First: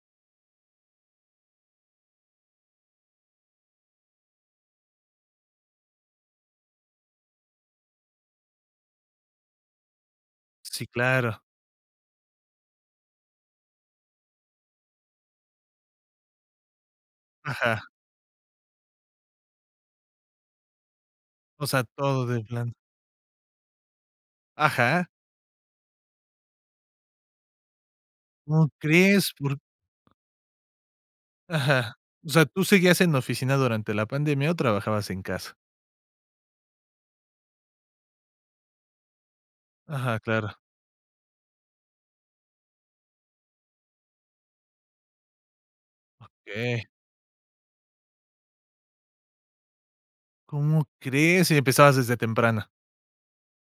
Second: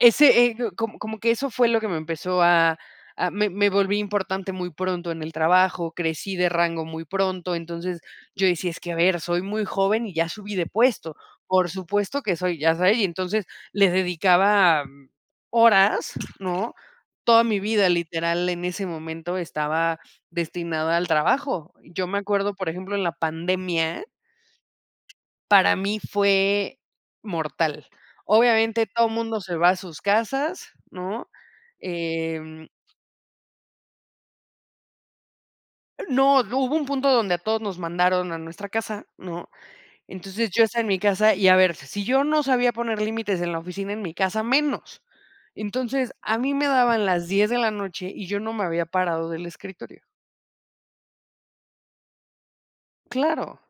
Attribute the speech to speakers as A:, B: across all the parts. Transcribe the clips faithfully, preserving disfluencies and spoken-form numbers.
A: Ese ego, como como que eso fue lo que me empezó, a a me me volví importante muy pronto en el trabajo, crecí de rango muy pronto, entonces, yo decía: "Es que, a ver, soy muy joven, y ya subí de
B: Sí,
A: puesto.
B: claro.
A: Por supuesto que soy, ya sabe". Y entonces, les dedicaba horas, ¿no? Toda mi
B: Ajá.
A: vida, literal, en ese momento, estaba destinada al
B: O
A: trabajo.
B: sea,
A: Yo me
B: todo de
A: acuerdo, por
B: plano.
A: ejemplo, en la pandemia
B: Ajá.
A: para mí fue, mortal.
B: ¿Como
A: Obviamente, todo
B: crees?
A: mundo se
B: Por
A: va a sus casas, ¿no?
B: Ajá. O sea, ¿tú
A: Em
B: seguías en la oficina durante la pandemia, o trabajabas en casa?
A: No, d hubo un punto donde a todos nos mandaron a nuestra casa, ¿no?
B: Aja,
A: Entonces,
B: claro.
A: yo estaba en mi casa y, a ver, si yo no sabía poner límites en la oficina, en mi casa, menos. Entonces, a mí me
B: Okey.
A: daban las diez de la noche, y yo no me había parado del escritorio.
B: ¿Cómo crees, si empezabas desde temprano?
A: Claro.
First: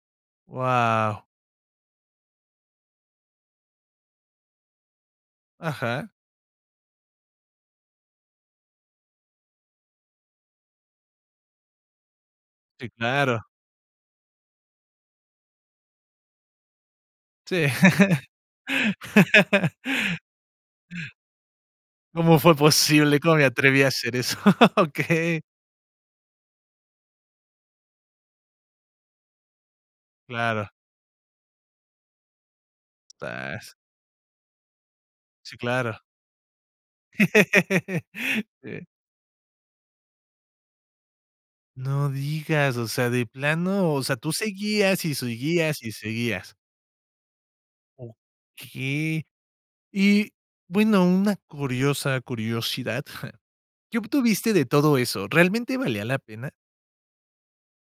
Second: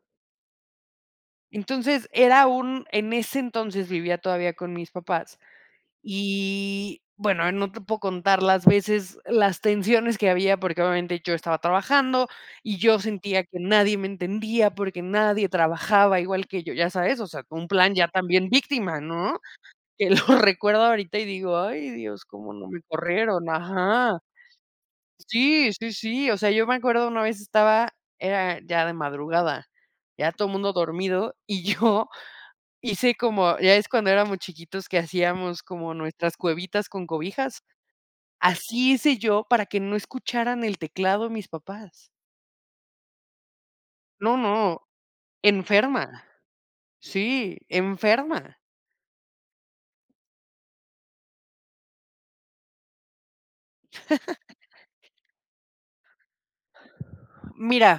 B: Guau.
A: Entonces, era un en ese entonces, vivía todavía con mis papás.
B: Ajá.
A: Y, bueno, no te puedo contar las veces, las tensiones que había, porque, obviamente, yo estaba trabajando, y
B: Sí,
A: yo sentía
B: claro.
A: que nadie me entendía, porque nadie trabajaba igual que yo, ya sabes, o sea,
B: Sí.
A: un plan, ya también víctima, ¿no? Que lo recuerdo ahorita, y digo: "Ay, Dios,
B: ¿Cómo
A: cómo
B: fue
A: no me
B: posible? ¿Cómo me
A: corrieron".
B: atreví a hacer
A: Ajá.
B: eso? Okey.
A: Sí, sí, sí. O sea, yo me acuerdo, una vez estaba era ya de madrugada, ya todo
B: Claro.
A: mundo dormido, y yo, hice como, ya
B: Zaz.
A: ves cuando éramos chiquitos, que
B: Sí,
A: hacíamos como
B: claro.
A: nuestras cuevitas con cobijas,
B: Sí.
A: así hice yo, para que no escucharan el teclado, mis papás.
B: No digas, o sea, de plano, o sea, tú
A: No, no,
B: seguías, y seguías, y
A: enferma.
B: seguías.
A: Sí, enferma.
B: Okey. Y, bueno, una curiosa curiosidad, ¿qué obtuviste de todo eso? ¿Realmente valía la pena?
A: Mira